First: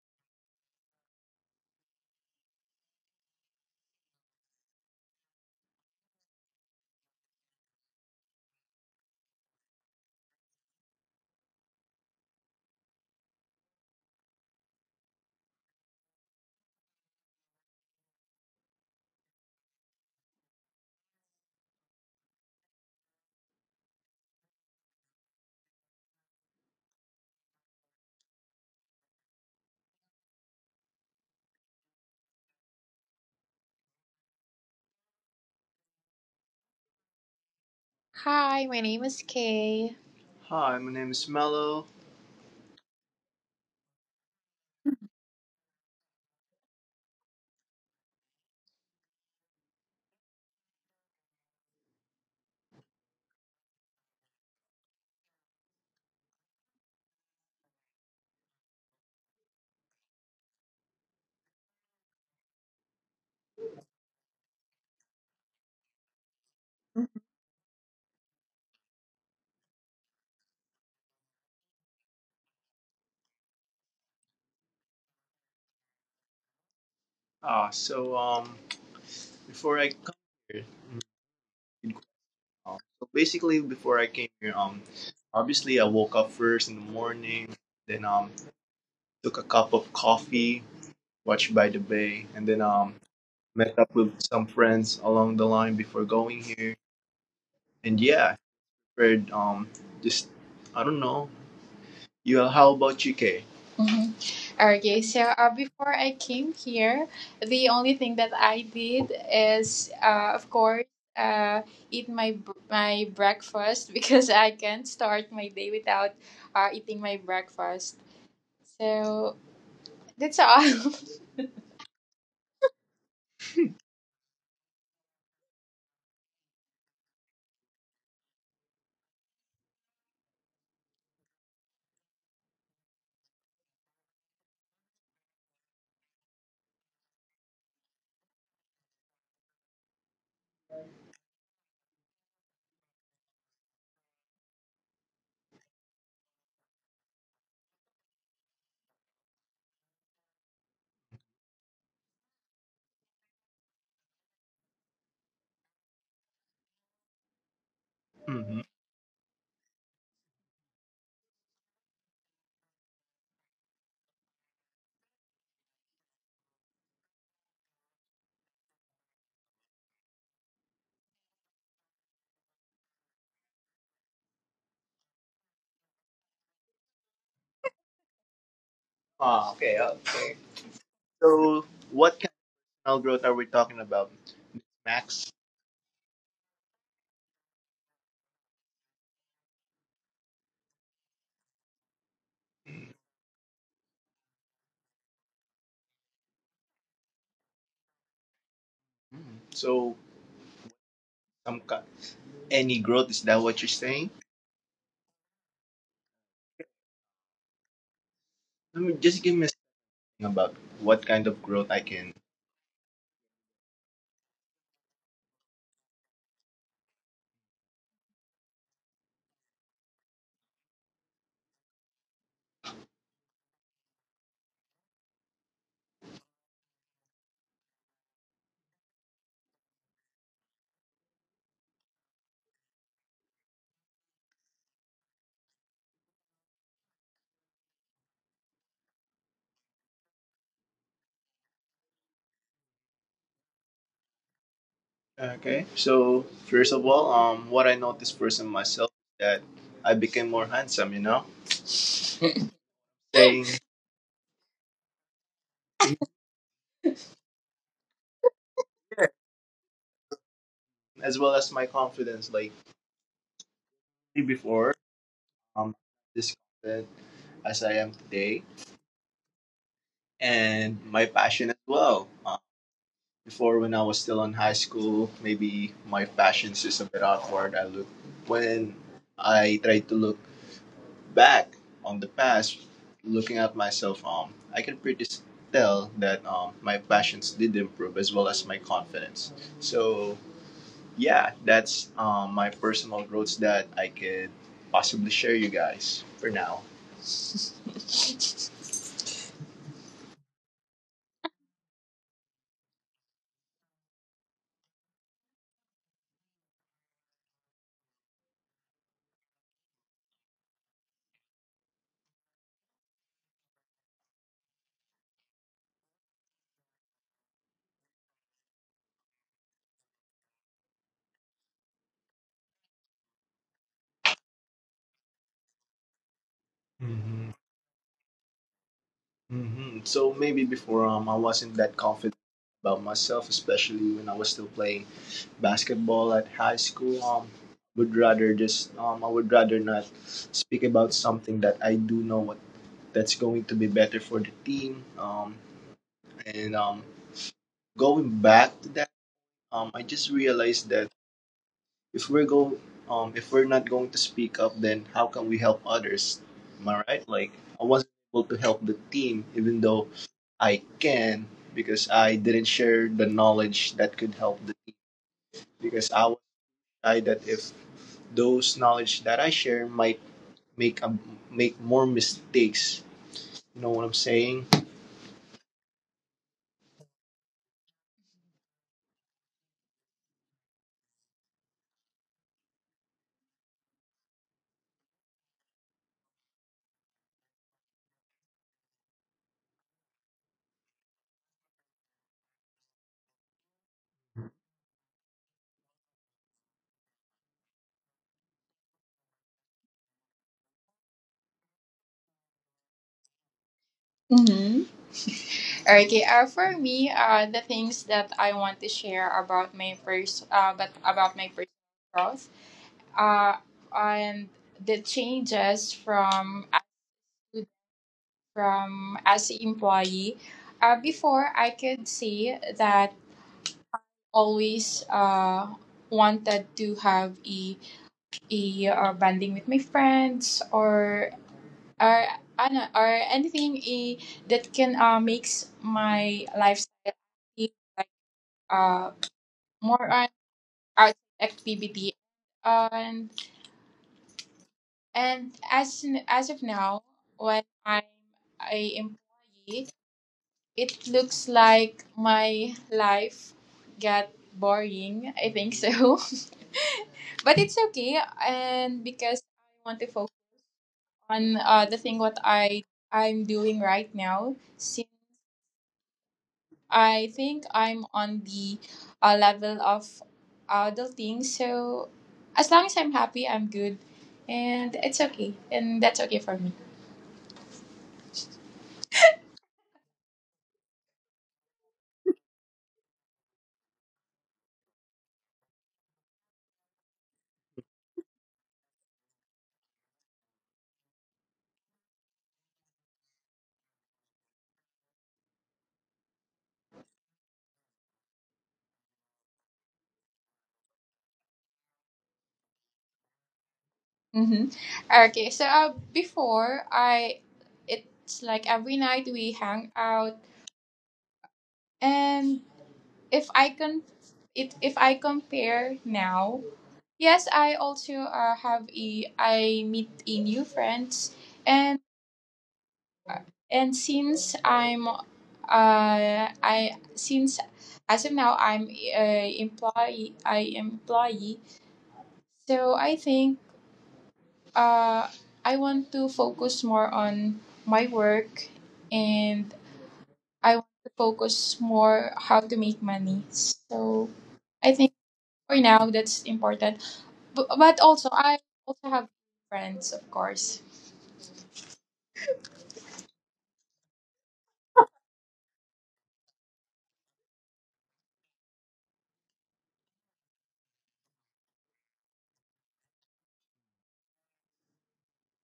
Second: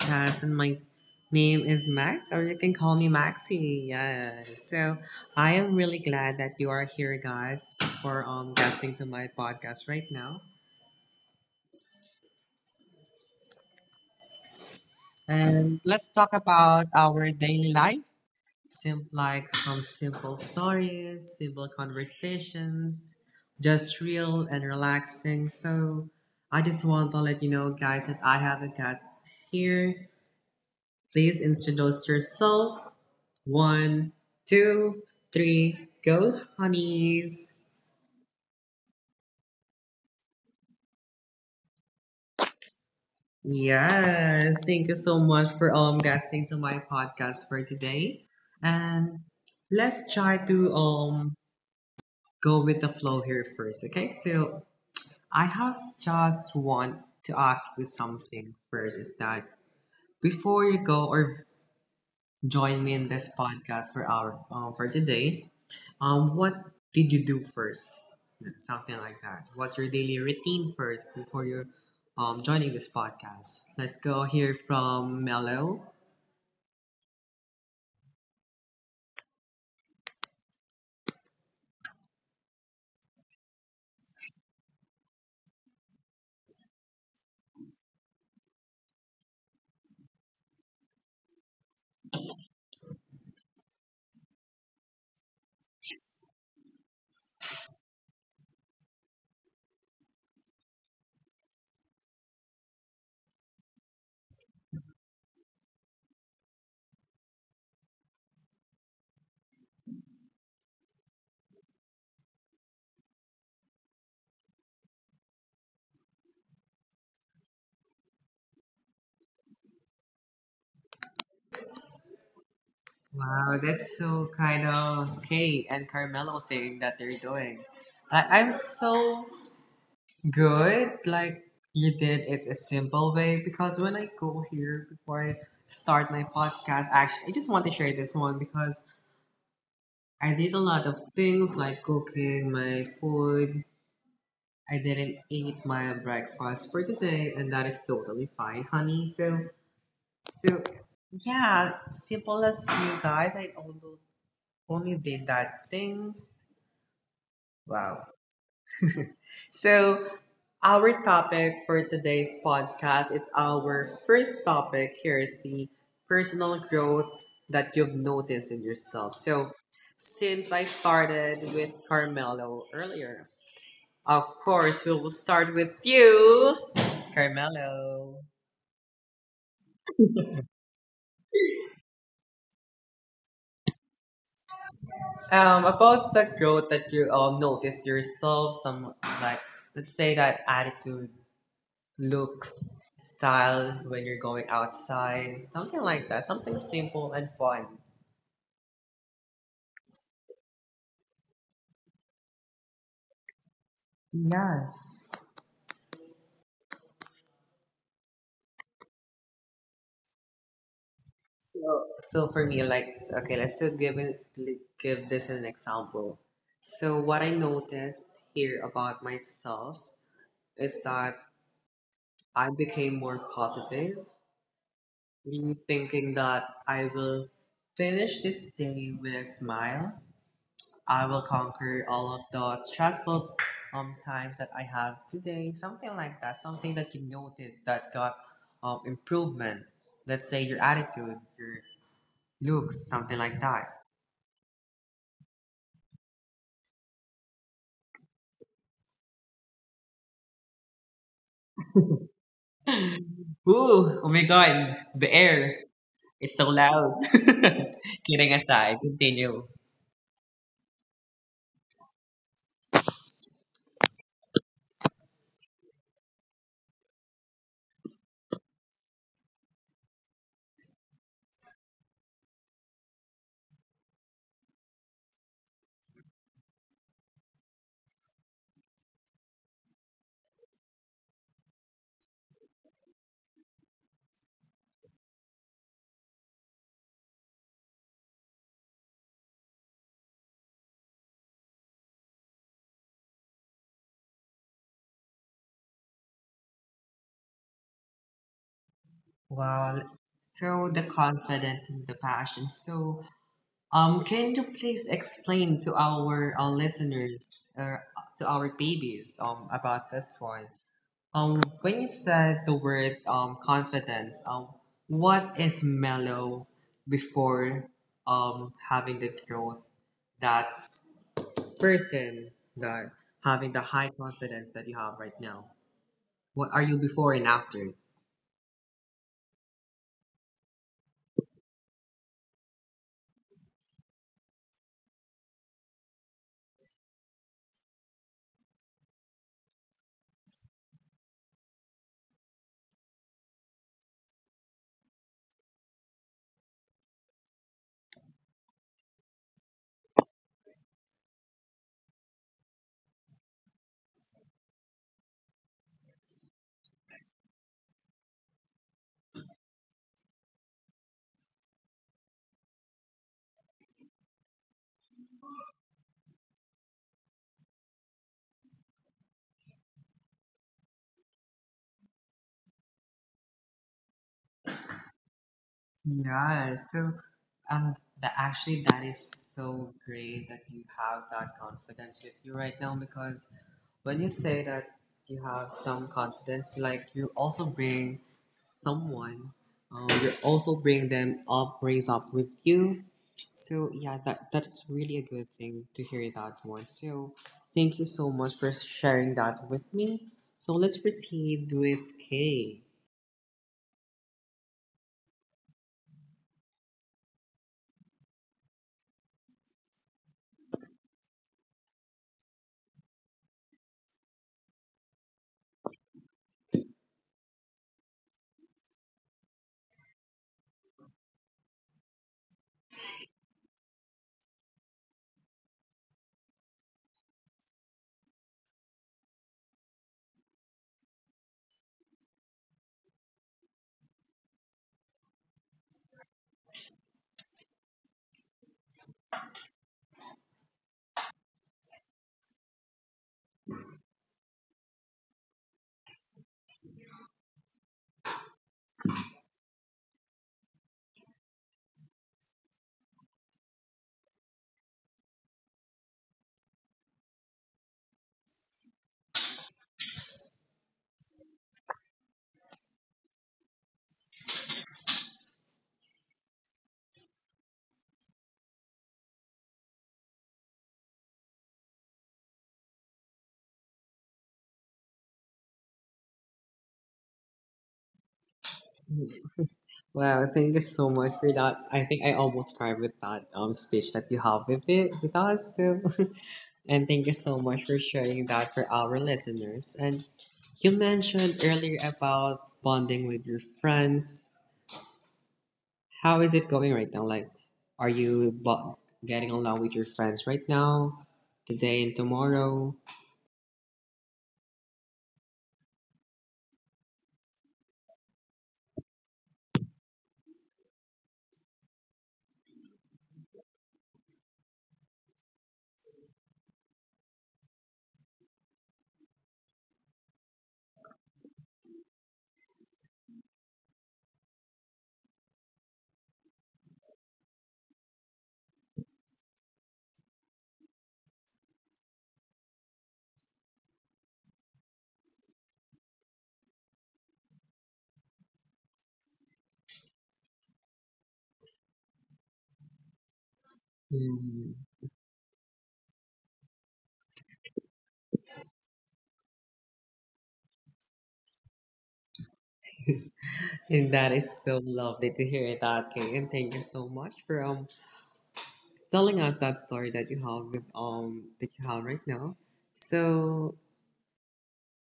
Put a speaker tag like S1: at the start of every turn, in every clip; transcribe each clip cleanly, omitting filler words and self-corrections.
S1: podcast, and my name is Max, or you can call me Maxi. Yeah. So I am really glad that you are here, guys, for guesting to my podcast right now. And let's talk about our daily life, like some simple stories, simple conversations, just real and relaxing. So I just want to let you know, guys, that I have a guest here. Please introduce yourself. One, two, three, go, honeys.
S2: Hi, my name is Kay. Hi, my name is Mello.
S1: Yes, thank you so much for guesting to my podcast for today. And let's try to go with the flow here first, okay? So I have just want to ask you something first is that before you go or join me in this podcast for our for today. What did you do first? Something like that. What's your daily routine first before you're joining this podcast? Let's go hear from Mello.
S2: Uh, so um, before I come here, in so basically before I came here, obviously I woke up first in the morning, then took a cup of coffee, watched by the bay, and then met up with some friends along the line before going here, and yeah, I prepared just I don't know. You how about you, UK? Mhm. Okay, so before I came here, the only thing that I did is, of course, eat my my breakfast because I can't start my day without eating my breakfast. So that's all.
S1: Wow, that's so kind of Kate and Carmelo thing that they're doing. I'm so good. Like you did it a simple way because when I go here before I start my podcast, actually, I just want to share this one because I did a lot of things like cooking my food. I didn't eat my breakfast for today, and that is totally fine, honey. So, so yeah, simple as you guys. I only did that things.
S2: Mm-hmm.
S1: Wow. So our topic for today's podcast is our first topic. Here is the personal growth that you've noticed in yourself. So since I started with Carmelo earlier, of course, we will start with you, Carmelo.
S2: Ah, okay, okay. So what kind of personal growth are we talking about, Max?
S1: About the growth that you noticed yourself, some, like, let's say that attitude, looks, style when you're going outside, something like that, something simple and fun.
S2: Mm. So some kind, any growth, is that what you're saying?
S1: Yes.
S2: Let me just give me about what kind of growth I can.
S1: So for me, like, okay, let's just give it, give this an example. So what I noticed here about myself is that I became more positive, leave thinking that I will finish this day with a smile. I will conquer all of the stressful times that I have today. Something like that. Something that you notice that got improvement. Let's say your attitude, your looks, something like that.
S2: Okay. So first of all, what I noticed first in myself that I became more handsome. You know, saying
S1: Ooh, oh my god, the air. It's so loud. Kidding aside, continue.
S2: as well as my confidence. Like before, um, this confident as I am today, and my passion as well. Before, when I was still in high school, maybe my passion's just a bit awkward. I look When I try to look back on the past, looking at myself, I can pretty tell that my passions did improve as well as my confidence. So yeah, that's my personal growths that I could possibly share you guys for now.
S1: Well, so the confidence and the passion. So can you please explain to our listeners, to our babies, about this one? When you said the word confidence, what is mellow before having the growth, that person that having the high confidence that you have right now? What are
S2: hmm
S1: you before and after?
S2: So maybe before, I wasn't that confident about myself, especially when I was still playing basketball at high school. Would rather just I would rather not speak about something that I do know what that's going to be better for the team. And going back to that, I just realized that if we're go, if we're not going to speak up, then how can we help others? Am I right? Like, I wasn't able to help the team, even though I can, because I didn't share the knowledge that could help the team. Because I was shy that if those knowledge that I share might make a, make more mistakes. You know what I'm saying?
S1: Yeah, so um, actually, that is so great that you have that confidence with you right now because when you say that you have some confidence, like you also bring someone, you also bring them up, raise up with you. So yeah, that's really a good thing to hear that one. So thank you so much for sharing that with me. So let's proceed with Kay.
S2: Okay, for me, the things that I want to share about my first, but about my personal growth, uh, and the changes from as an employee. Before, I could say that always wanted to have a bonding with my friends, or or anything, that can makes my lifestyle, like, uh more on art activity. And and as of now, when I'm a employee, it looks like my life got boring, I think so. But it's okay, and because I want to focus on, the thing what I'm doing right now. I think I'm on the, level of adulting, so as long as I'm happy, I'm good, and it's okay, and that's okay for me.
S1: Wow, thank you so much for that. I think I almost cried with that speech that you have with it with us too. And thank you so much for sharing that for our listeners. And you mentioned earlier about bonding with your friends. How is it going right now? Like, are you getting along with your friends right now, today and tomorrow?
S2: Mm-hmm. Okay, it's like every night we hang out, and if I can, it if I compare now, yes, I also have a I meet a new friends, and and since as of now, I am employee, so I think, uh, I want to focus more on my work, and I want to focus more how to make money. So I think
S1: Mm.
S2: for now that's important, but also, I also have friends, of course.
S1: And that is so lovely to hear that, Kay. And thank you so much for telling us that story that you have with that you have right now. So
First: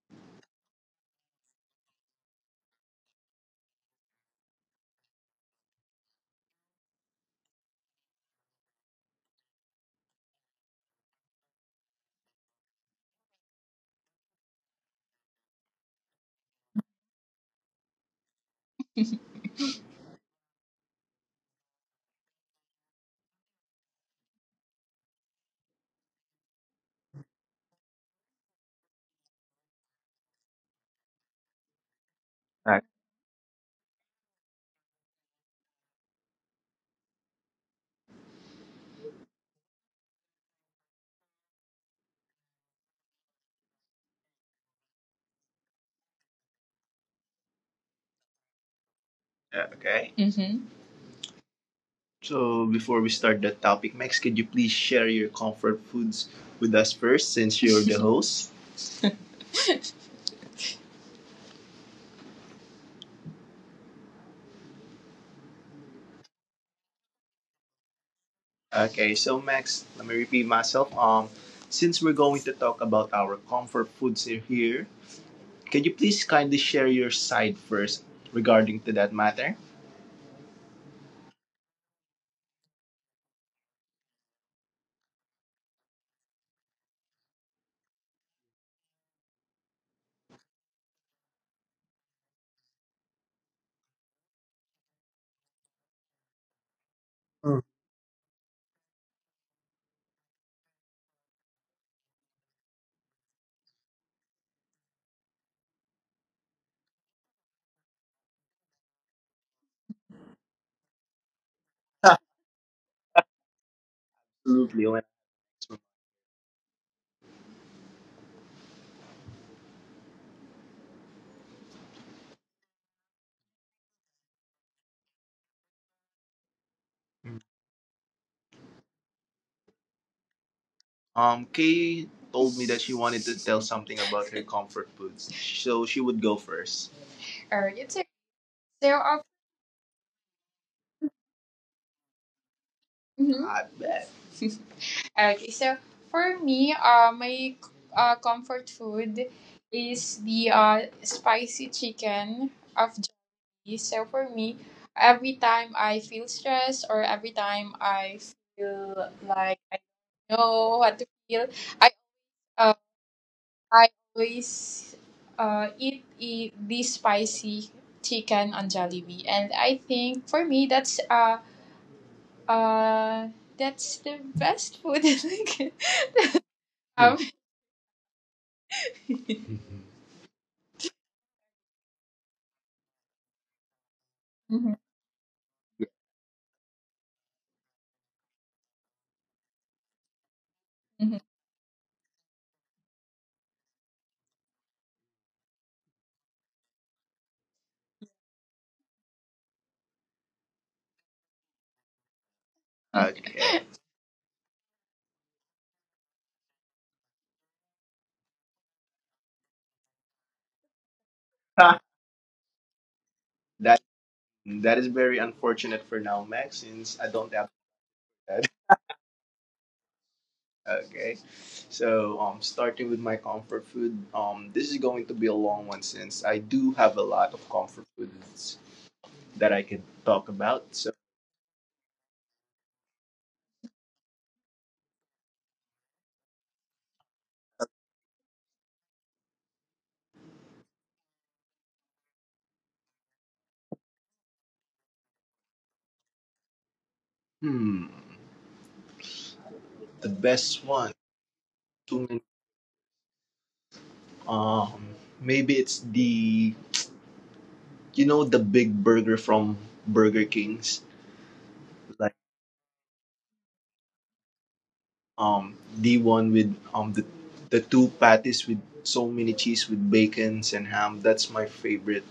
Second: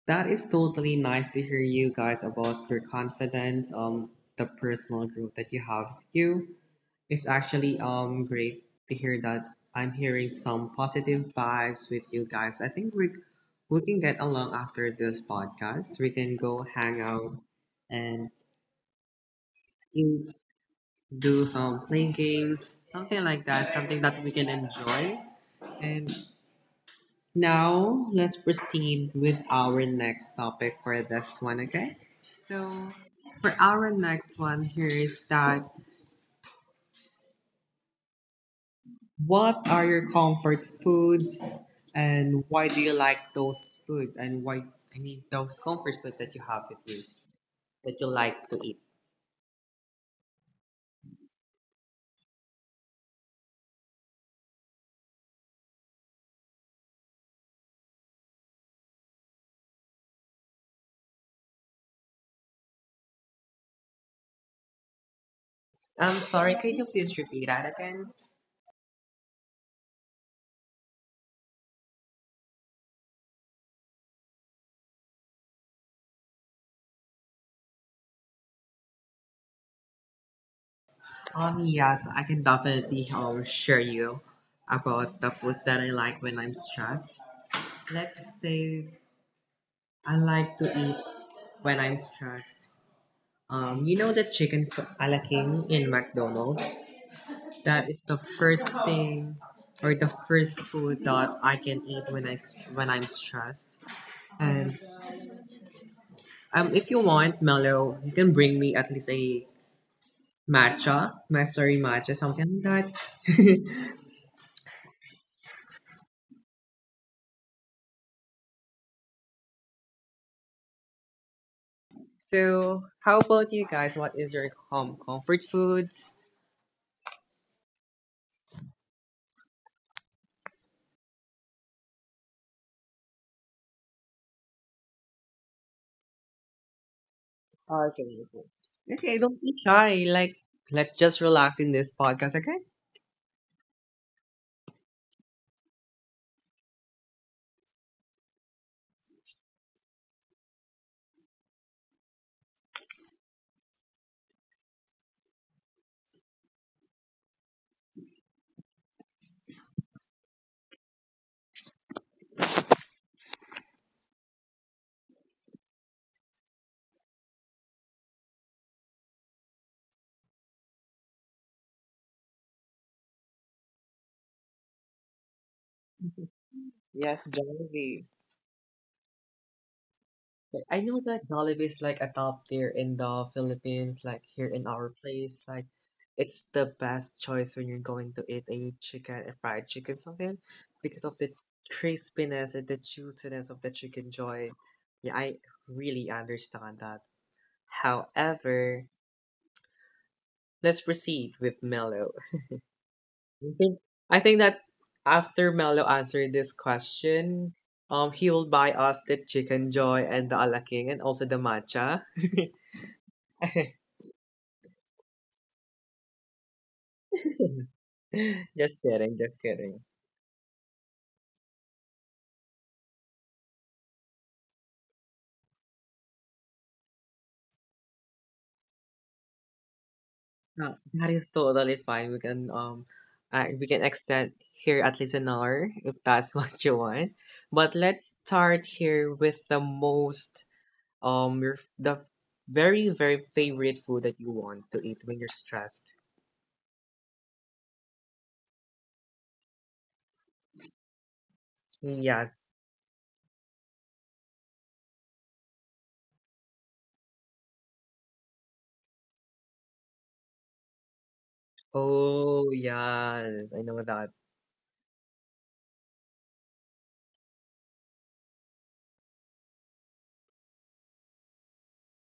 S1: that is totally nice to hear you guys about your confidence, um, the personal growth that you have with you. It's actually great to hear that I'm hearing some positive vibes with you guys. I think we can get along after this podcast. We can go hang out and you do some playing games, something like that, something that we can enjoy. And now, let's proceed with our next topic for this one, okay? So, for our next one here is that what are your comfort foods and why do you like those food, and why, I mean, those comfort food that you have with you that you like to eat?
S2: Okay. Mhm. So, before we start the topic, Max, could you please share your comfort foods with us first since you're the host?
S1: I'm sorry, can you please repeat that again?
S2: Okay, so Max, let me repeat myself. Since we're going to talk about our comfort foods here, can you please kindly share your side first regarding to that matter?
S1: Yes, I can definitely share you about the foods that I like when I'm stressed. Let's say I like to eat when I'm stressed. You know the chicken ala king in McDonald's? That is the first thing or the first food that I can eat when I when I'm stressed. And if you want mellow, you can bring me at least a matcha, McFlurry matcha, something like that.
S2: Absolutely. Owen.
S1: So how about you guys? What is your home comfort foods?
S2: Kay told me that she wanted to tell something about her comfort foods, so she would go first. Alright, it's
S1: Okay.
S2: okay. So,
S1: Okay, don't be shy. Like, let's just relax in this podcast, okay?
S2: mhm. I bet. Okay, so for me, my comfort food is the, spicy chicken of Jollibee. So for me, every time I feel stressed or every time I feel like I don't know what to feel, I uh, I always eat the spicy chicken on Jollibee, and I think for me uh that's the best food that I can, Mm,
S1: Yes,
S2: have.
S1: Jollibee. But I know that Jollibee is like a top tier in the Philippines, like here in
S2: Mhm.
S1: our place. Like it's the best choice when you're going to eat a chicken, a fried chicken, something because of the
S2: Mhm.
S1: crispiness and the juiciness of the chicken joy. Yeah, I really understand that. However, let's proceed with Mello. I think,
S2: Okay.
S1: I think that after Mello answered this question, he will buy us the Chicken Joy and the Alaking and also the matcha.
S2: That that is very unfortunate for now, Max, since I don't have
S1: Just
S2: that.
S1: kidding, just kidding.
S2: Okay. So, starting with my comfort food, this is going to be a long one since I do have a lot of comfort foods that I can talk
S1: No,
S2: about.
S1: that
S2: So,
S1: is totally fine. We can extend here at least an hour if that's what you want. But let's start here with the most um, your the very very favorite food that you want to eat when you're stressed.
S2: hmm the best one. Too many,
S1: Yes.
S2: um maybe it's the, the big burger from Burger King's. Like,
S1: Oh yes, I know that.
S2: the one with, the two patties with so many cheese with bacons and ham. That's my favorite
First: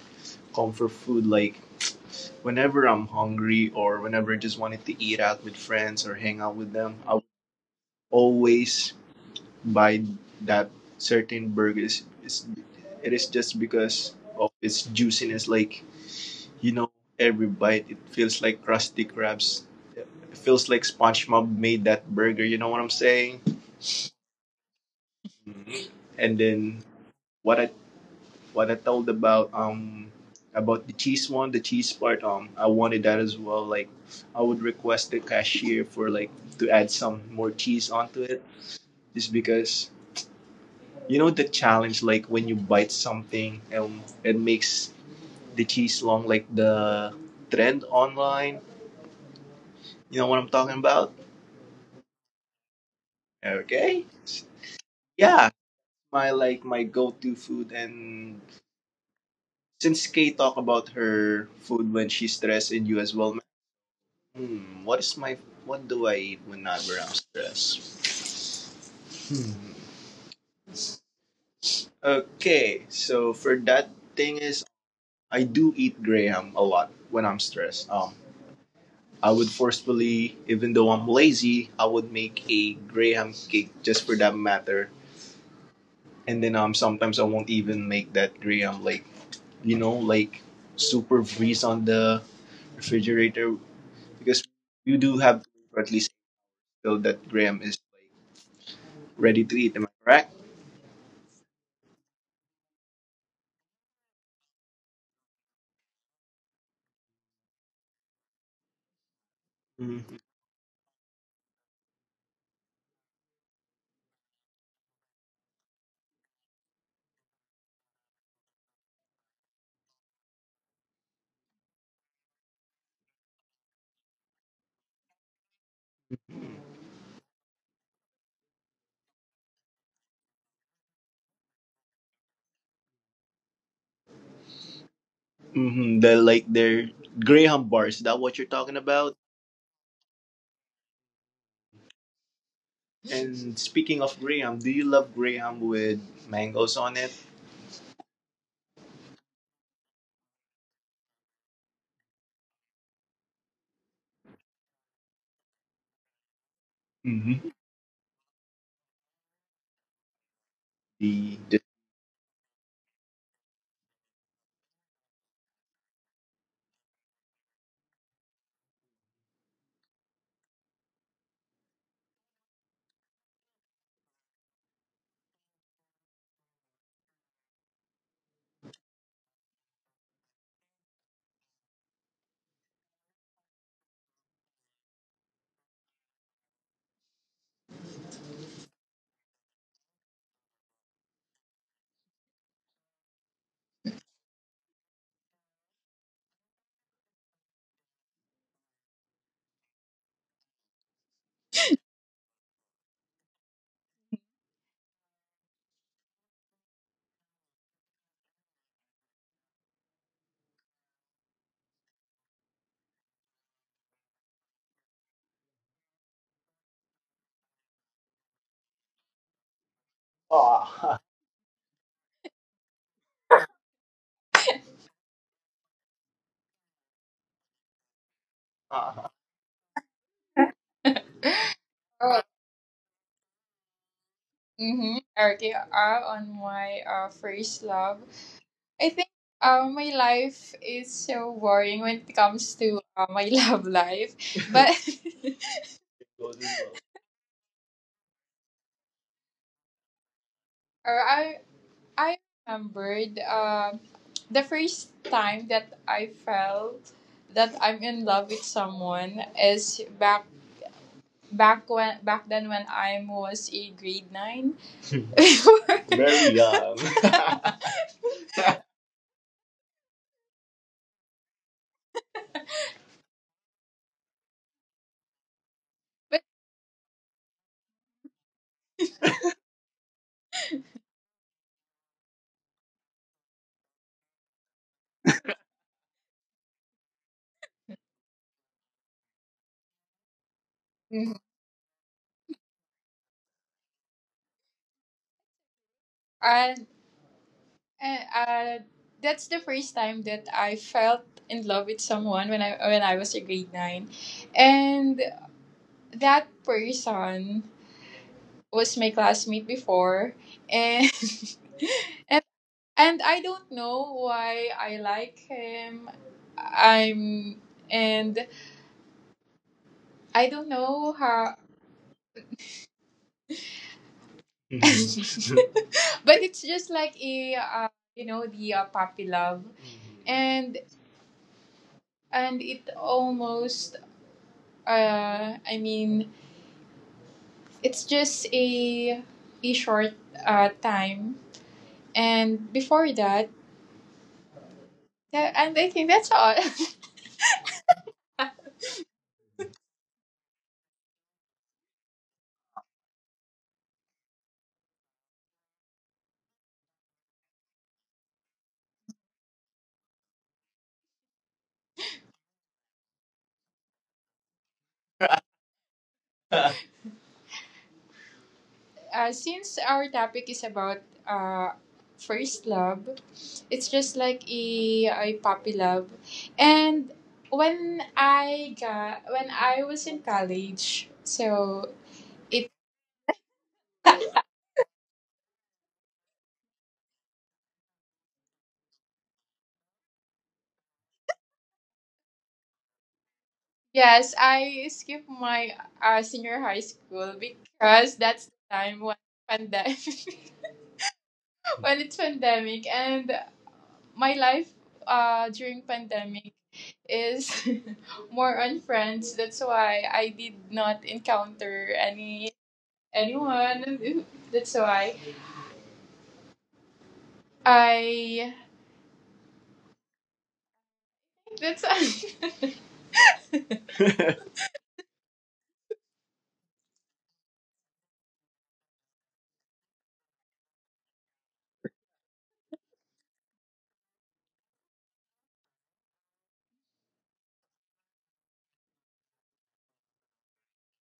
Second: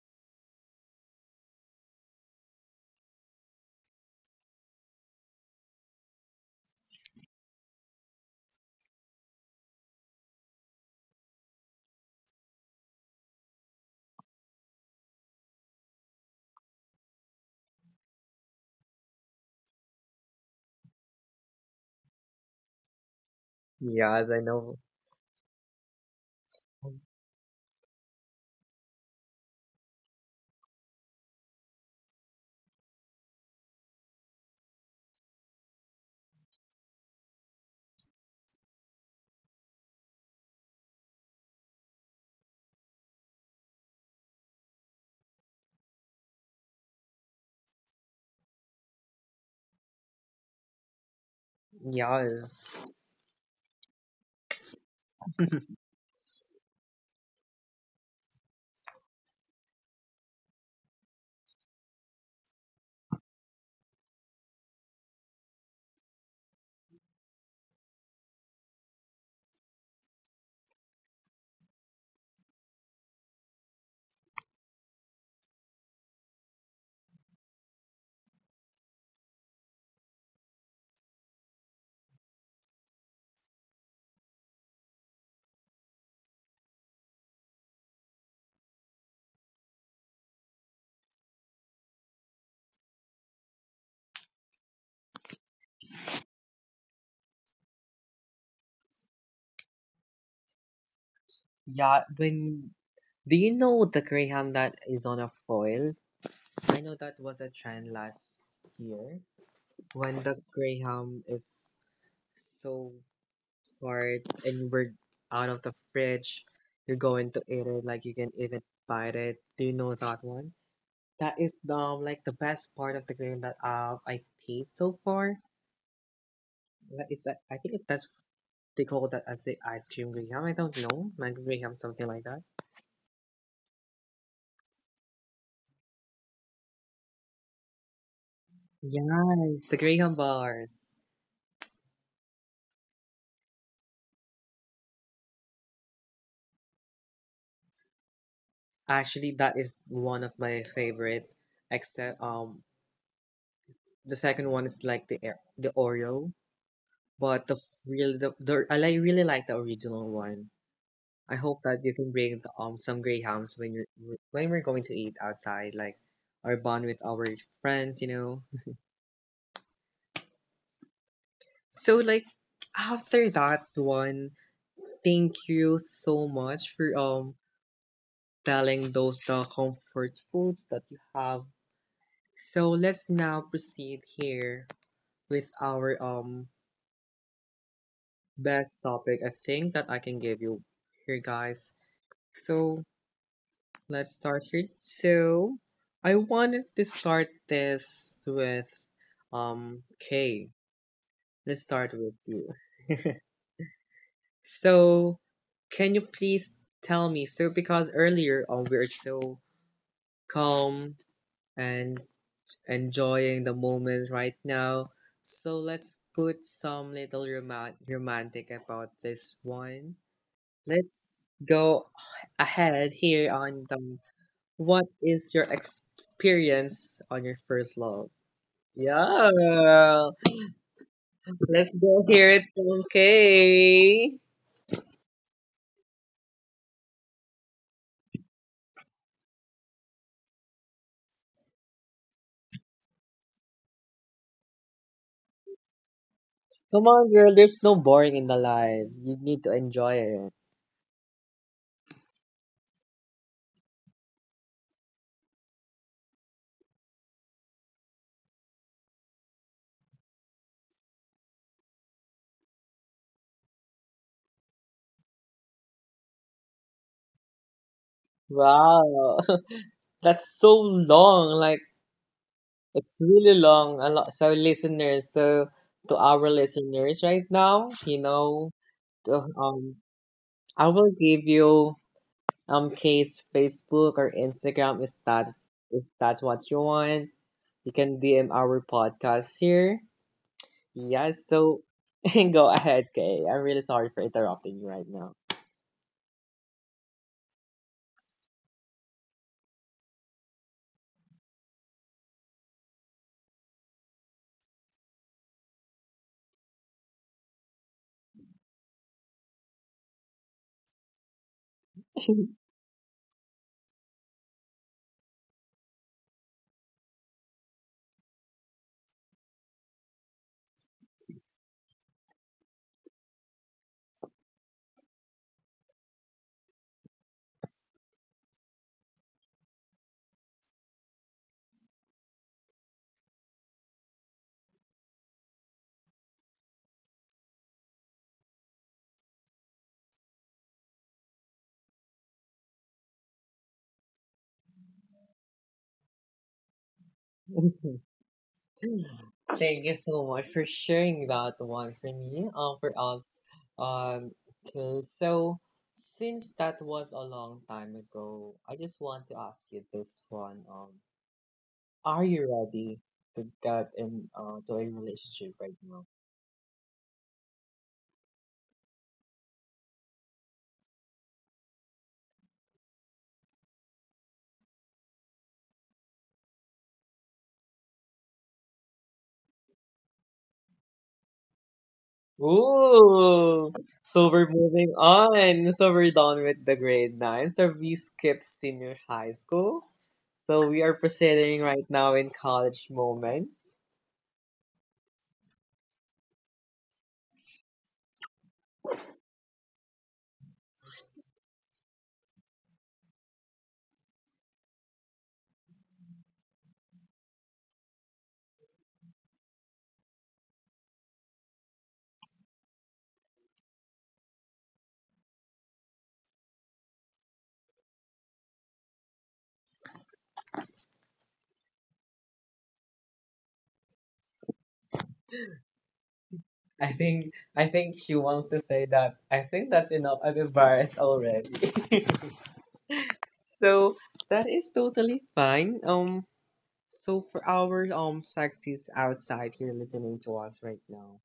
S2: comfort food. Like, whenever I'm hungry or whenever I just wanted to eat out with friends or hang out with them, I would always buy that certain burgers. It is just because of its juiciness. Like, you know, every bite it feels like crusty crabs. It feels like SpongeBob made that burger. You know what I'm saying?
S1: Yes, I know.
S2: Mhm. And then, what I what I told about, about the cheese one, the cheese part, I wanted that as well. Like, I would request the cashier for, like, to add some more cheese onto it. Just because, you know, the challenge, like when you bite something and it makes the cheese long like the trend online. You know what I'm talking about?
S1: Yes.
S2: Okay. Yeah. My go to food. And since Kay talked about her food when she's stressed, and you as well, what is my what do I eat whenever I'm stressed? Hmm. Okay, so for that thing is, I do eat graham a lot when I'm stressed. I would forcefully, even though I'm lazy, I would make a graham cake just for that matter. And then, sometimes I won't even make that graham, like, you know, like super freeze on the refrigerator, because you do have to wait for at least feel that Graham is like ready to eat. Am I correct?
S1: Yeah, when, do you know the graham that is on a foil? I know that was a trend last year, when
S2: Mm.
S1: the graham is so hard and we're out of the fridge, you're going to eat it, like you can even bite it, do you know that one? That is like the best part of the game that I played so far. That is, I think that's they call that as the ice cream Graham. I don't know, mango Graham, something like that.
S2: Mm-hmm. Their Graham bars. Is that what you're talking about?
S1: Yes, the Graham bars.
S2: And speaking of Graham, do you love Graham with mangoes on it?
S1: Actually, that is one of my favorite. Except the second one is like the the Oreo, but
S2: Mm-hmm.
S1: the real the, I like, really like the original one. I
S2: The
S1: hope that you can bring um, some Grahams when you're when we're going to eat outside, like or bond with our friends, you know. So like after that one, thank you so much for telling those the comfort foods that you have. So let's now proceed here with our best topic I think that I can give you here guys. So let's start here. So I wanted to start this with Kay. Let's start with you. So, can you please tell me? So, because earlier on we are so calm and enjoying the moment right now. So let's put some little romantic about this one.
S2: oh.
S1: Let's go ahead here on the, what is your experience on your first love? Yeah, let's go
S2: Oh,
S1: hear it from Kay.
S2: mm-hmm. Okay, on my, first love, I think, my life is so boring when it comes to, my love life. But Goes as well.
S1: Come on, girl, there's no boring in the life. You need to enjoy it.
S2: Or I remembered, the first time that I felt that I'm in love with someone is back then when I was a grade nine. Very young.
S1: Wow. That's so long. Like, it's really long. A lot. So, listeners, so to
S2: But
S1: our listeners right now, you know, to, I will give you case Facebook or Instagram is that if that's what you want. You can DM our podcast here.
S2: mm,
S1: Yes, so go ahead, Kay. I'm really sorry for interrupting you right now.
S2: and, and that's the first time that I felt in love with someone, when I was a grade nine, and that person was my classmate before, and and I don't know why I like him. I'm and I don't know how, but it's just like a, you know the, puppy love, and and it almost, I mean, it's just a short, time, and before that, that and I think that's all.
S1: Mm, thank you so much for sharing that one for me, for us. Um, okay, so since that was a long time ago, I just want to ask you this one. Are you ready to get in to a relationship right now?
S2: Since our topic is about, first love, it's just like a puppy love. And when I was in college, so it
S1: Ooh, so we're moving on. So we're done with the grade nine. So we skipped senior high school. So we are proceeding right now in college moments.
S2: yes, I skipped my, senior high school, because that's the time when pandemic when it's pandemic, and my life, during pandemic, is more on friends. That's why I did not encounter anyone. That's why I that's
S1: I think she wants to say that I think that's enough. I'm embarrassed already. So that is totally fine. Um, so for our sexies outside here listening to us right now,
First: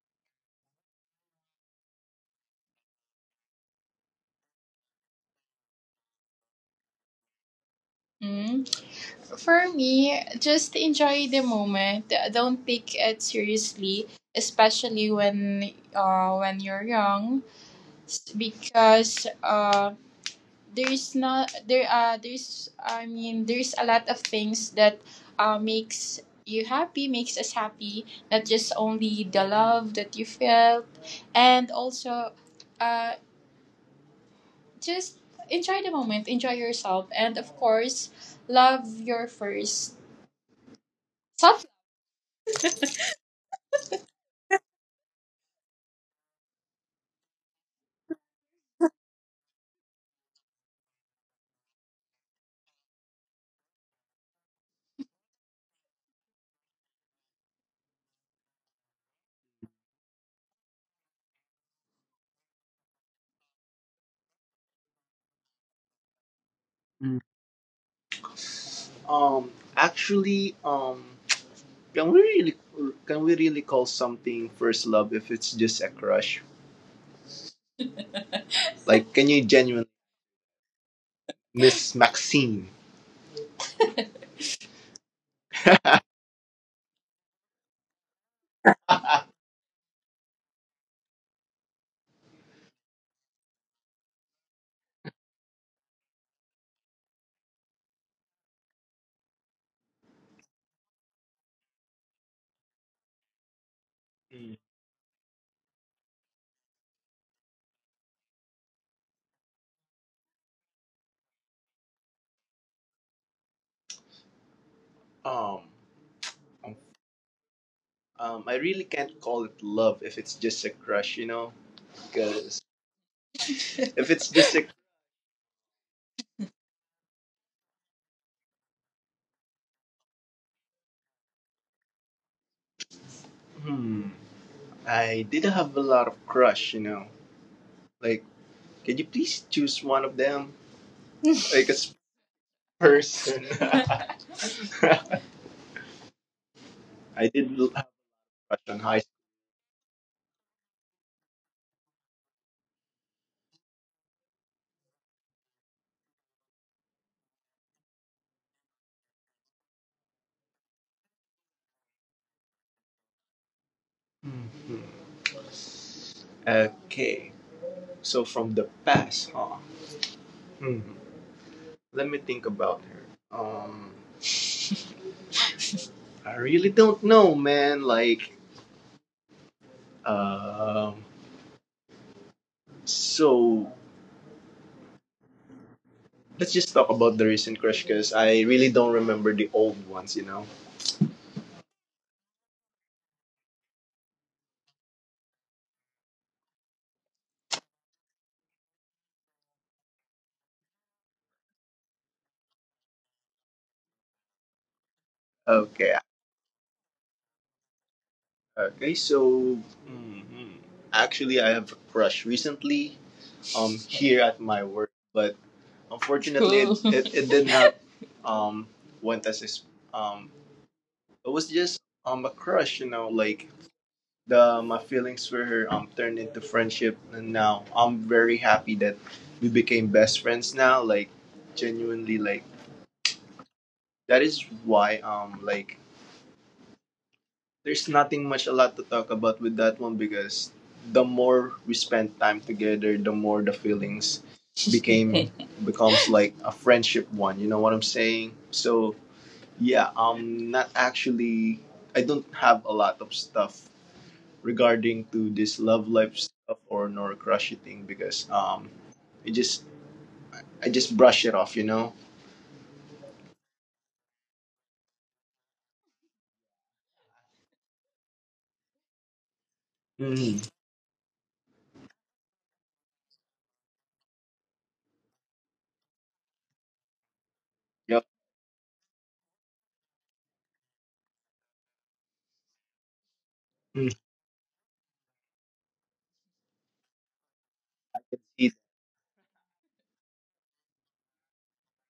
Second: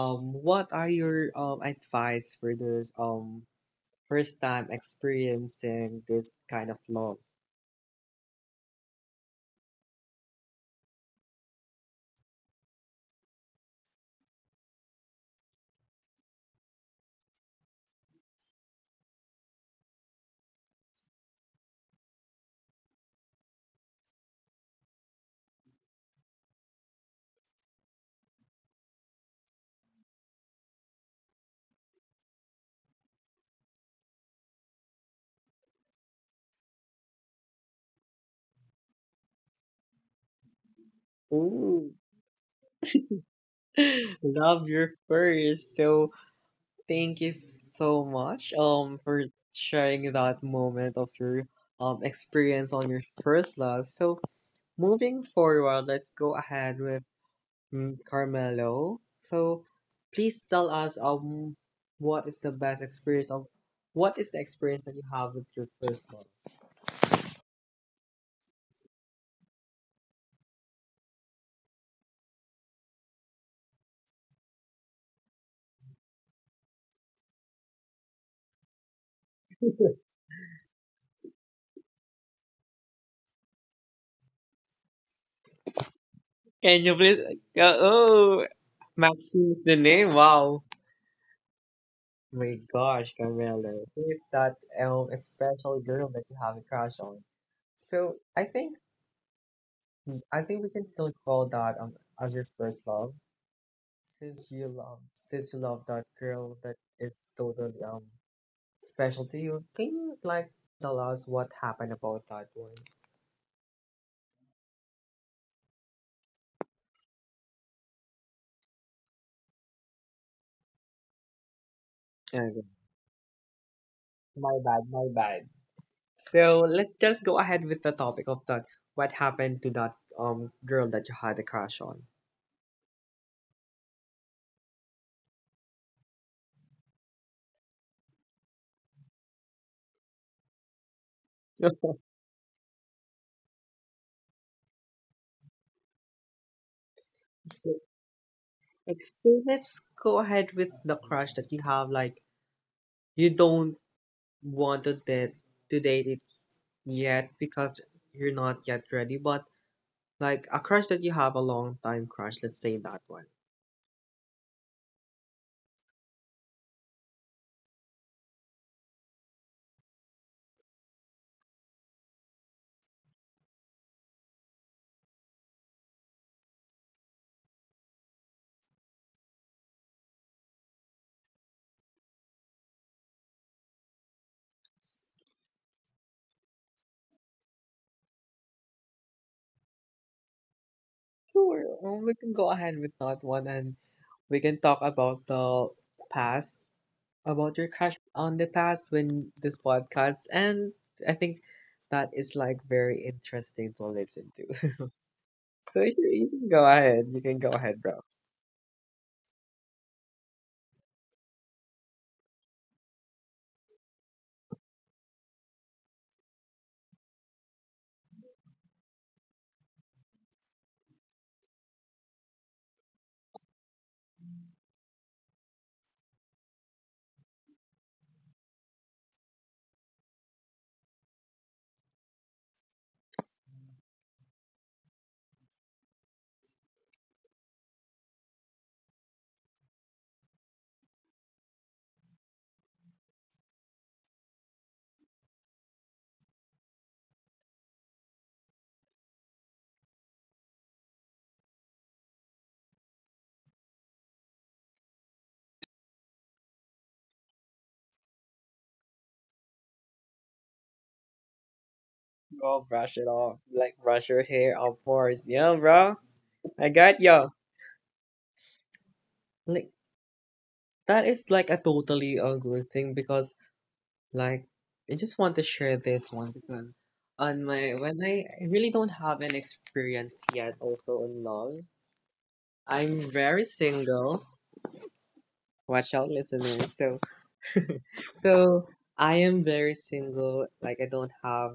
S1: um, what are your advice for those first time experiencing this kind of love?
S2: Mm. For me, just enjoy the moment. Don't take it seriously, especially when you're young, because, there's not there there's I mean, there's a lot of things that, uh makes makes us happy, not just only the love that you felt, and also, uh just enjoy the moment, enjoy yourself, and, of course, love your first self.
S1: Ooh. Love your first. So thank you so much for sharing that moment of your experience on your first love. So moving forward, let's go ahead with mm, Carmelo. So please tell us what is the best experience of, what is the experience that you have with your first love?
S2: Actually, can we really can we really call something first love if it's just a crush? Like, can you genuinely miss Maxine?
S1: Can you please oh, Maxine is the name? Wow. My gosh, Carmelo. Who is that special girl that you have a crush on? So I think I think we can still call that as your first love, since you love since you love that girl that is totally special to you. Can you like tell us what happened about that one?
S2: Um, um, I really can't call it love if it's just a crush, you know,
S1: Okay.
S2: because if it's just
S1: My
S2: a
S1: bad, my bad. So let's just go ahead with the topic of that. What happened to that girl that you had a crush on?
S2: hmm, I did have a lot of crush, you know. Like, can you please choose one of them? Like, a s- person. I did l-
S1: So,
S2: have a crush on high
S1: like,
S2: school.
S1: so let's go ahead with the crush that you have. Like, you don't want to date it yet because you're not yet ready, but like a crush that you have a long time crush, let's say that one.
S2: Mhm. Okay, so from the past, huh? Hmm. Let me think about her. I really don't know, man. Like, um, so let's just talk about the recent crush, because I really don't remember the old ones, you know?
S1: Sure. We can go ahead with that one and we can talk about the past, about your crush on the past when this podcast and I think that is like very interesting to listen to. So
S2: Okay.
S1: you can go ahead. You can go ahead, bro.
S2: Okay, so actually, I have a crush recently, here at my work, but unfortunately, it, Cool. it did not um, went as ex- um, it was just a crush, you know? The my feelings for her, turned into friendship, and now I'm very happy that we became best friends now. Like, genuinely, like, that is why, there's nothing much a lot to talk about with that one because the more we spent time together, the more the feelings became becomes like a friendship one. You know what I'm saying? So yeah, I'm not actually I don't have a lot of stuff regarding to this love life stuff or nor crushy thing because I just I just brush it off, you know?
S1: Go brush it off. Like brush your hair, of course. Yeah, bro. I got you. Like
S2: Mm.
S1: that is like a totally a good thing because like, I just want to share this one because on
S2: Yep.
S1: my when I really don't have an experience yet also in love. I'm very
S2: Mm. I
S1: single. Watch out, listeners. So
S2: can see
S1: so I am very single. Like I don't have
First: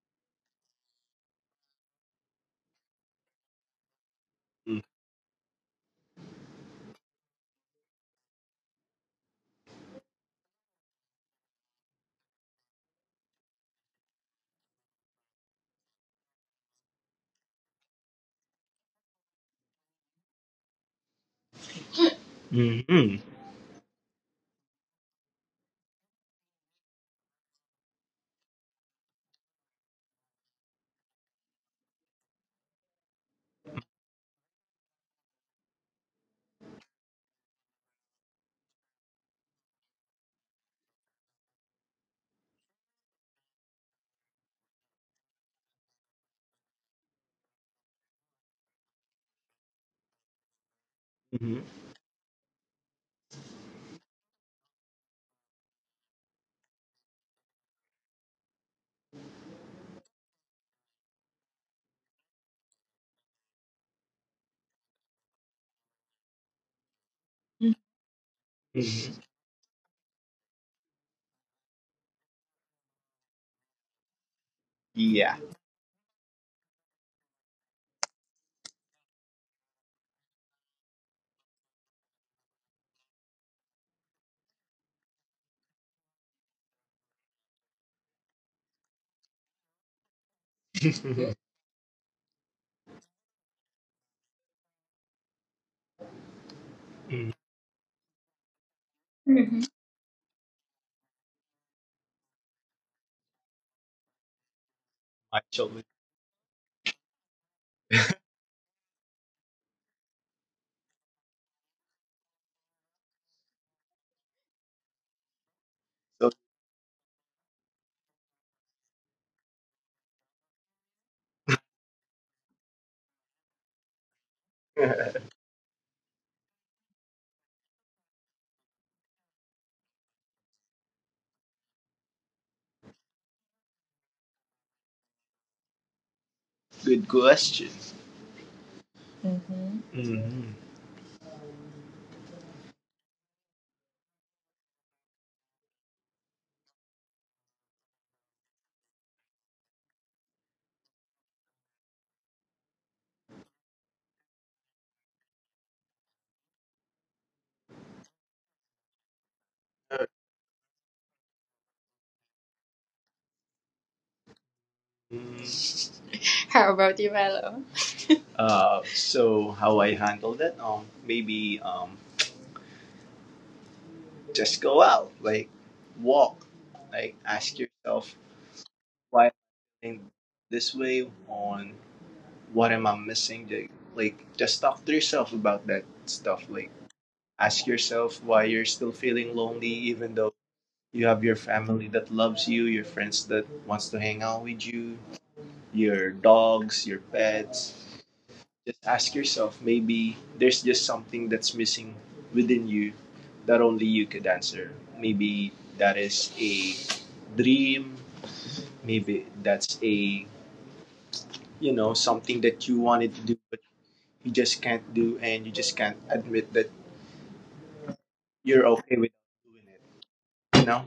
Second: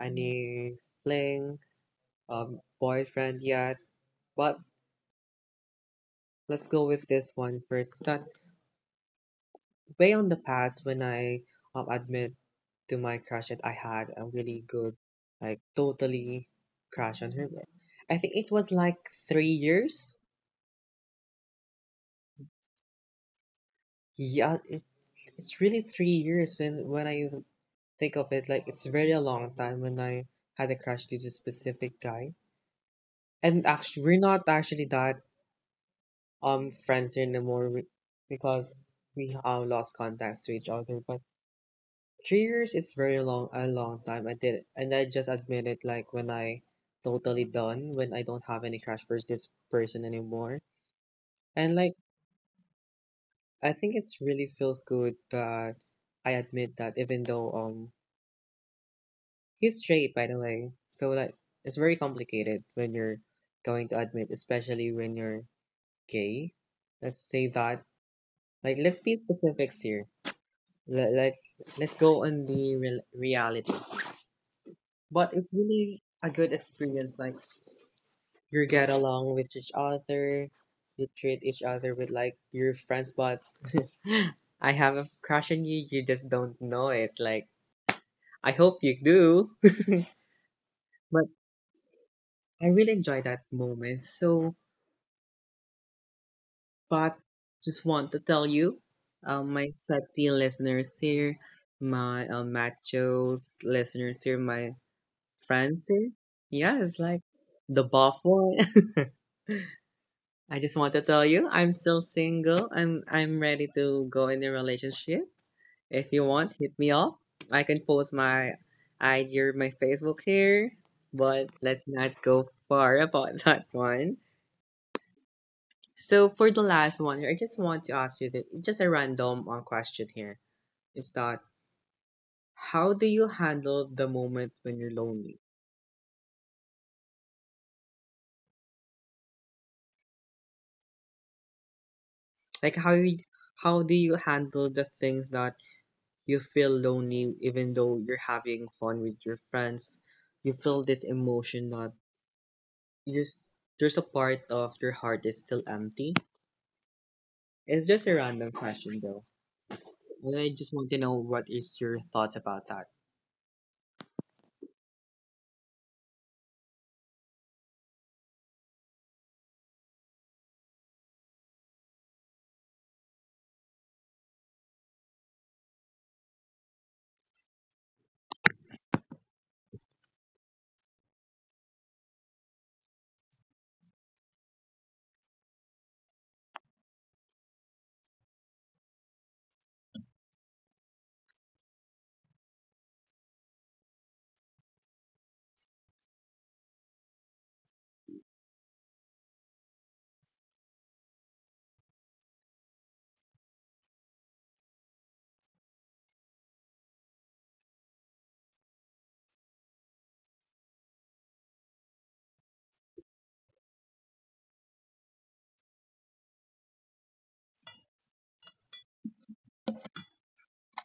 S1: any fling, boyfriend yet. But
S2: that.
S1: let's go with this one first. It's not way on the past when I admit to my crush that I had a really good, like totally crush on her. I think it was like 3 years.
S2: Mm. Mhm.
S1: Yeah, it's really 3 years when I think of it. Like it's very a long time when I had a crush to this specific guy. And actually, we're not actually that friends anymore because we lost contacts to each other. But 3 years is very long, a long time. I did it, and I just admit it. Like when I totally done, when I don't have any crush for this person anymore, and
S2: Mhm.
S1: like I think it's really feels good that I admit that, even though he's straight, by the way. So like it's very complicated when you're going to admit, especially when you're gay. Let's say that. Like let's be
S2: Mhm.
S1: specifics here. Let's let's go on the real reality. But it's
S2: Yeah.
S1: really a good experience. Like you get along with each other, you treat each other with like your friends, but I have a crush on you, you just don't know it. Like, I hope you do. But I really enjoy that moment. So, but
S2: Mm.
S1: just want to tell you, my
S2: Mm-hmm.
S1: sexy listeners here, my machos listeners here, my
S2: My
S1: friends here.
S2: children?
S1: Yeah, it's like the buff one. I just want to tell you, I'm still single and I'm ready to go in a relationship. If you want,
S2: So
S1: hit me up. I can post my ID or my Facebook here, but let's not go far about that one. So for the last one here, I just want to ask you this, just a random question here. Is that how do you handle the moment when you're lonely?
S2: good question. Mm-hmm.
S1: Like how do you handle the things that you feel lonely even though you're having fun with your friends. You feel this emotion that you're, s- there's a part of your heart that's still empty. It's just a random question though. And I just want to know what is your thoughts about that.
S2: Mm, how about you, Valo? So how I handle that? Maybe just go out, like walk, like ask yourself why am I this way, on what am I missing? Like just talk to yourself about that stuff. Like ask yourself why you're still feeling lonely, even though you have your family that loves you, your friends that wants to hang out with you, your dogs, your pets. Just ask yourself, maybe there's just something that's missing within you that only you could answer. Maybe that is a dream, maybe that's a, you know, something that you wanted to do but you just can't do, and you just can't admit that you're okay with doing it. You know?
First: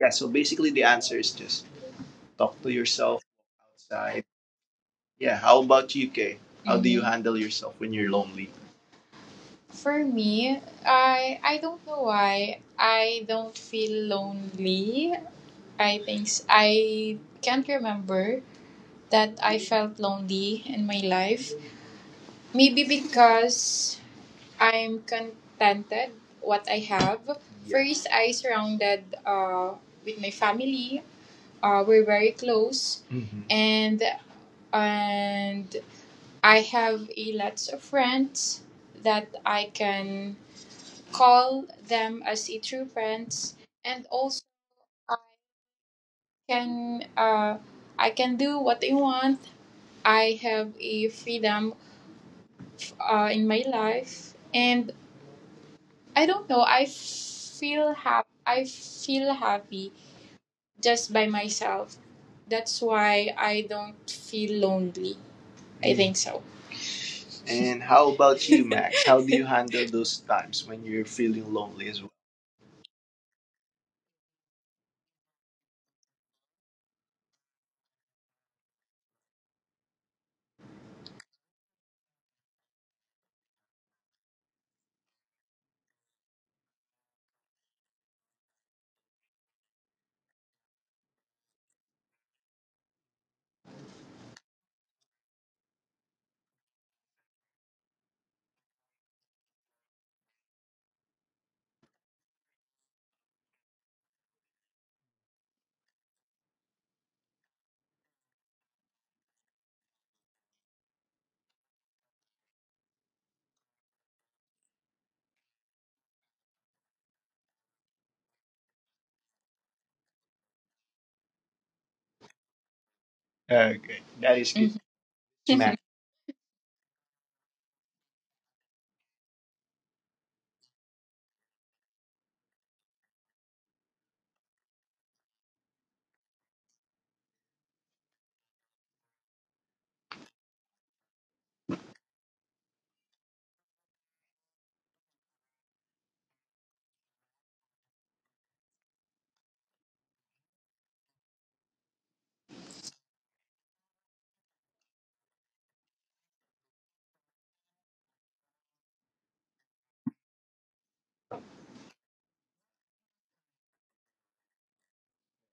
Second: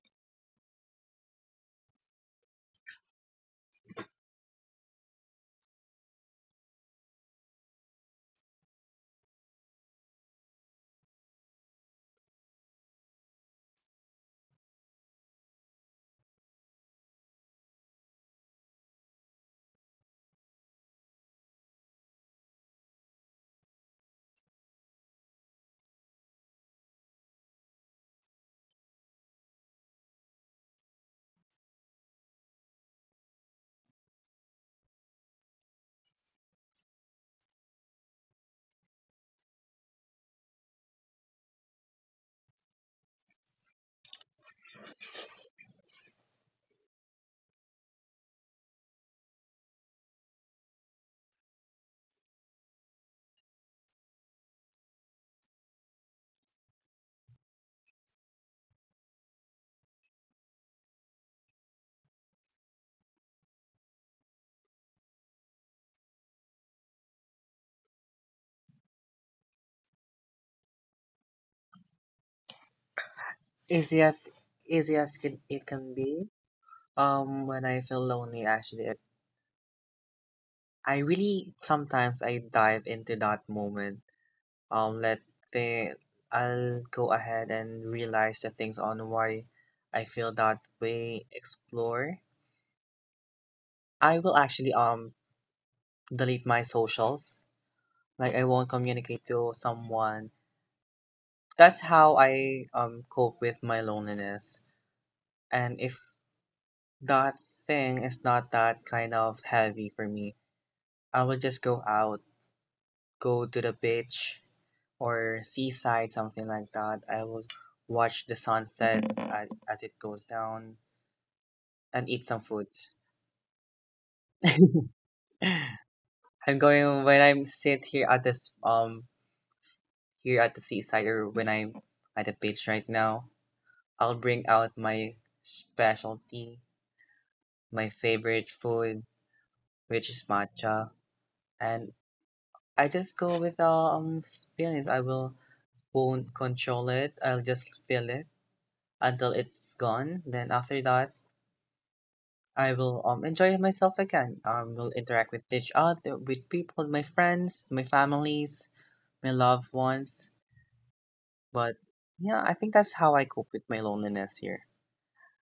S2: Yeah, so basically the answer is just talk to yourself outside. Yeah, how about you, Kay? How do you handle yourself when you're lonely? For me, I don't know why I don't feel lonely. I think I can't remember that I felt lonely in my life. Maybe because I'm contented what I have. First, I surrounded with my family. We're very close, mhm, and I have a lots of friends that I can call them as a true friends, and also I can uh, I can do what I want. I have a freedom in my life, and I don't know, I feel happy just by myself. That's why I don't feel lonely, I think so. And how about you, Max? How do you handle those times when you're feeling lonely as well?
S1: Easy as it can be. When I feel lonely, actually, I really sometimes I dive into that moment let they I'll go ahead and realize the things on why I feel that way explore. I will actually delete my socials. Like I won't communicate to someone. That's how I cope with my loneliness. And if that thing is not that kind of heavy for me, I will just go out, go to the beach or seaside, something like that. I will watch the sunset as it goes down and eat some foods.
S2: Okay, that is good, mhm, Max.
S1: I'm going when I'm sit here at this here at the seaside or when I'm at the beach right now. I'll bring out my specialty, my favorite food, which is matcha, and I just go with feelings. I will won't control it. I'll just feel it until it's gone. Then after that, I will enjoy myself again. Will interact with each other, with people, my friends, my families, my loved ones. But yeah, I think that's how I cope with my loneliness here.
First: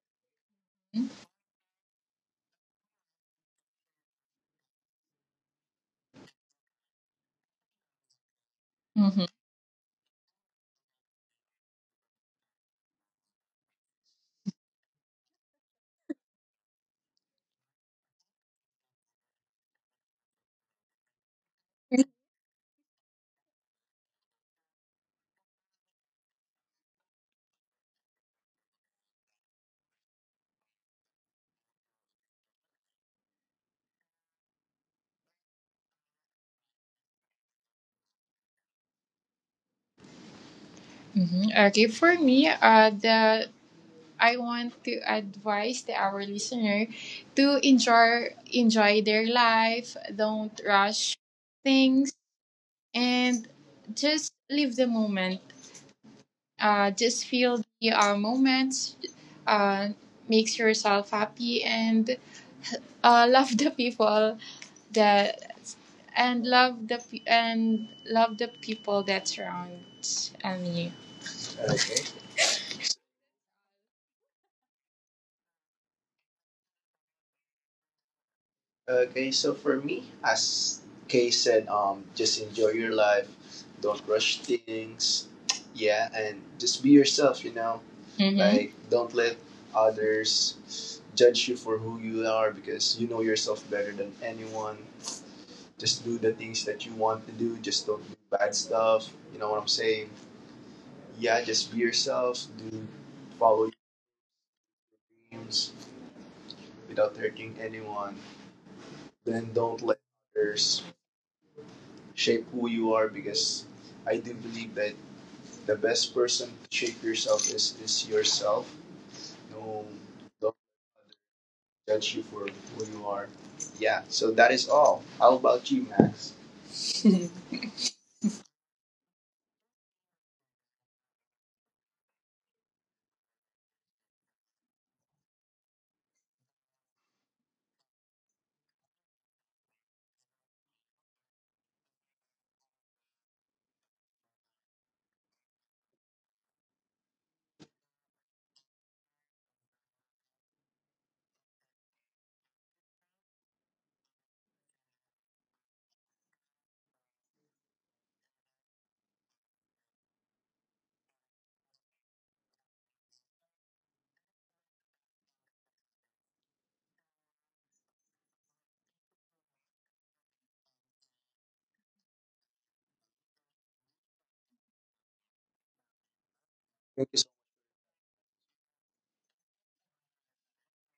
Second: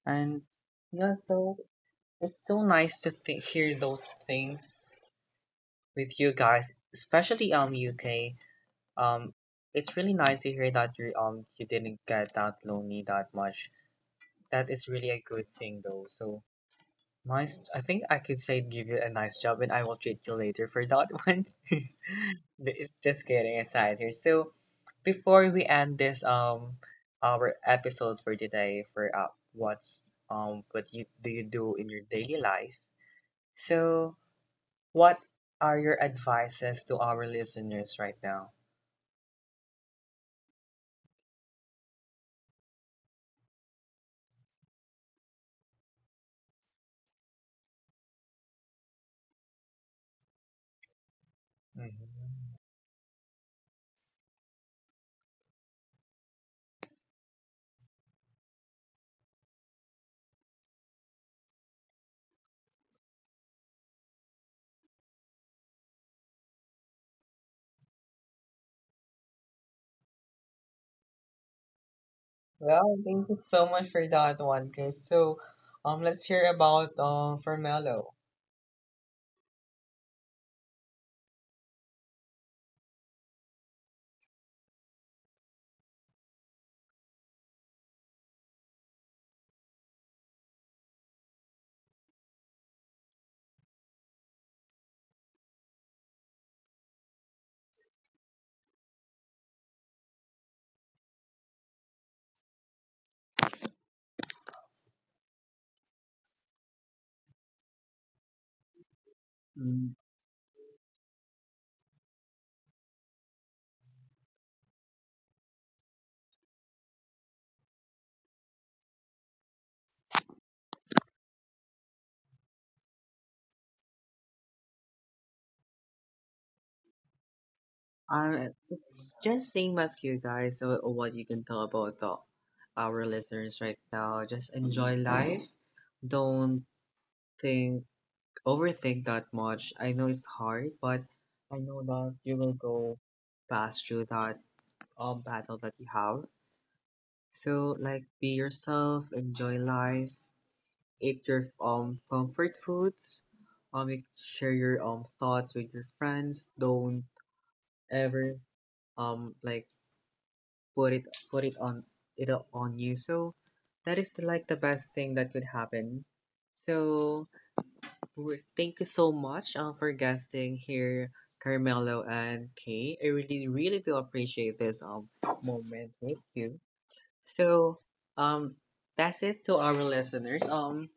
S1: And yeah, so it's so nice to hear those things with you guys, especially UK. Um, it's really nice to hear that you didn't get that lonely that much. That is really a good thing though. So nice. I think I could say give you a nice job and I will treat you later for that one. But it's just kidding aside here. So before we end this our episode for today for what's what you do in your daily life. So what are your advices to our listeners right now?
S2: Mhm. Okay, for me, the I want to advise the our listener to enjoy their life. Don't rush things,
S1: Mhm.
S2: and just live the moment. Just feel the moments. Uh, makes yourself happy, and love the people that and love the people that surrounds, you.
S1: Well, thank you so much for that one, guys. So let's hear about for Mello.
S2: Okay, so for me, as Kay said, just enjoy your life. Don't rush things. Yeah, and just be yourself. You know, mm-hmm, like don't let others judge you for who you are because you know yourself better than anyone. Just do the things that you want to do. Just don't do bad stuff. You know what I'm saying? Yeah, just be yourself. Do follow your dreams without hurting anyone. Then don't let others shape who you are because I do believe that the best person to shape yourself is yourself. No, don't judge you for who you are. Yeah, so that is all. How about you, Max?
S1: It's just same as you guys. So, what you can tell about our listeners right now. Just enjoy life. Don't think, overthink that much. I know it's hard, but I know that you will go past through that battle that you have. So like, be yourself. Enjoy life. Eat your comfort foods. Share your thoughts with your friends. Don't ever like put it on it on you. So that is like the best thing that could happen. So we thank you so much for guesting here, Carmelo and Kay. I really do appreciate this moment with you.
S2: Thank you so
S1: So um that's it to our listeners. Um,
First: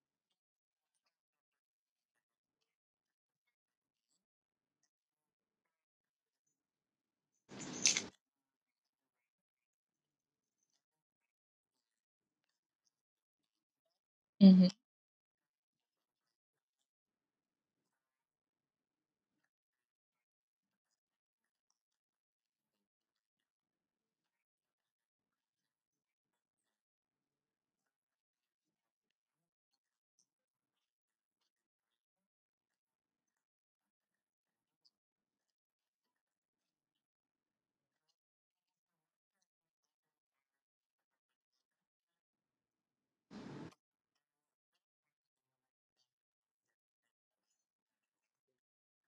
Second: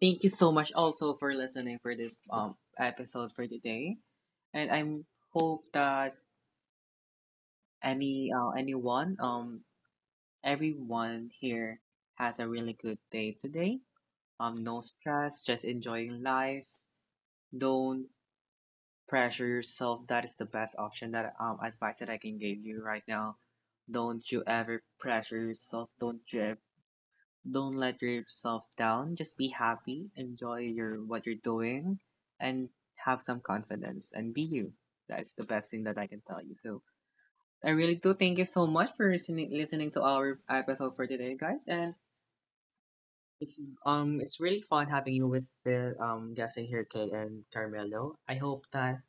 S1: thank you so much also for listening for this episode for today. And I'm hope that any anyone everyone here has a really good day today.
S2: much. Mm-hmm.
S1: No stress, just enjoying life. Don't pressure yourself. That is the best option that advice that I can give you right now. Don't you ever pressure yourself. Don't let yourself down. Just be happy. Enjoy your what you're doing, and have some confidence and be you. That is the best thing that I can tell you. So I really do thank you so much for listening to our episode for today, guys. And it's it's really fun having you with the guessing here, Kay and Carmelo. I hope that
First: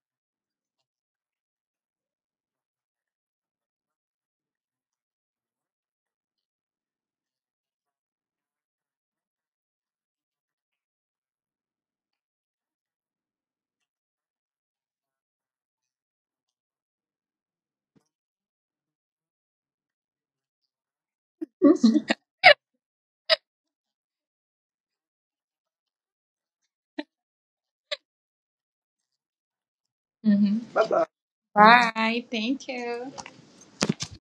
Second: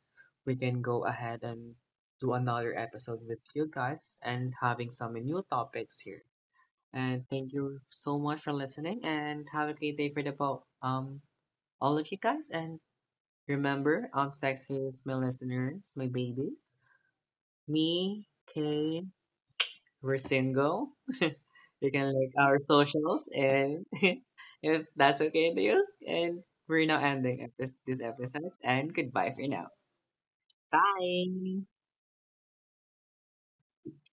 S1: we can go ahead and do another episode with you guys and having some new topics here. And thank you so much for listening and have a great day for the both all of you guys and remember sexy is my listeners, my babies, me, Kay, we're single. We can like our socials, and if that's okay to you, and we're now ending this episode. And goodbye for now.
S2: Mm-hmm. Bye bye.
S1: Bye.
S2: Bye. Thank you.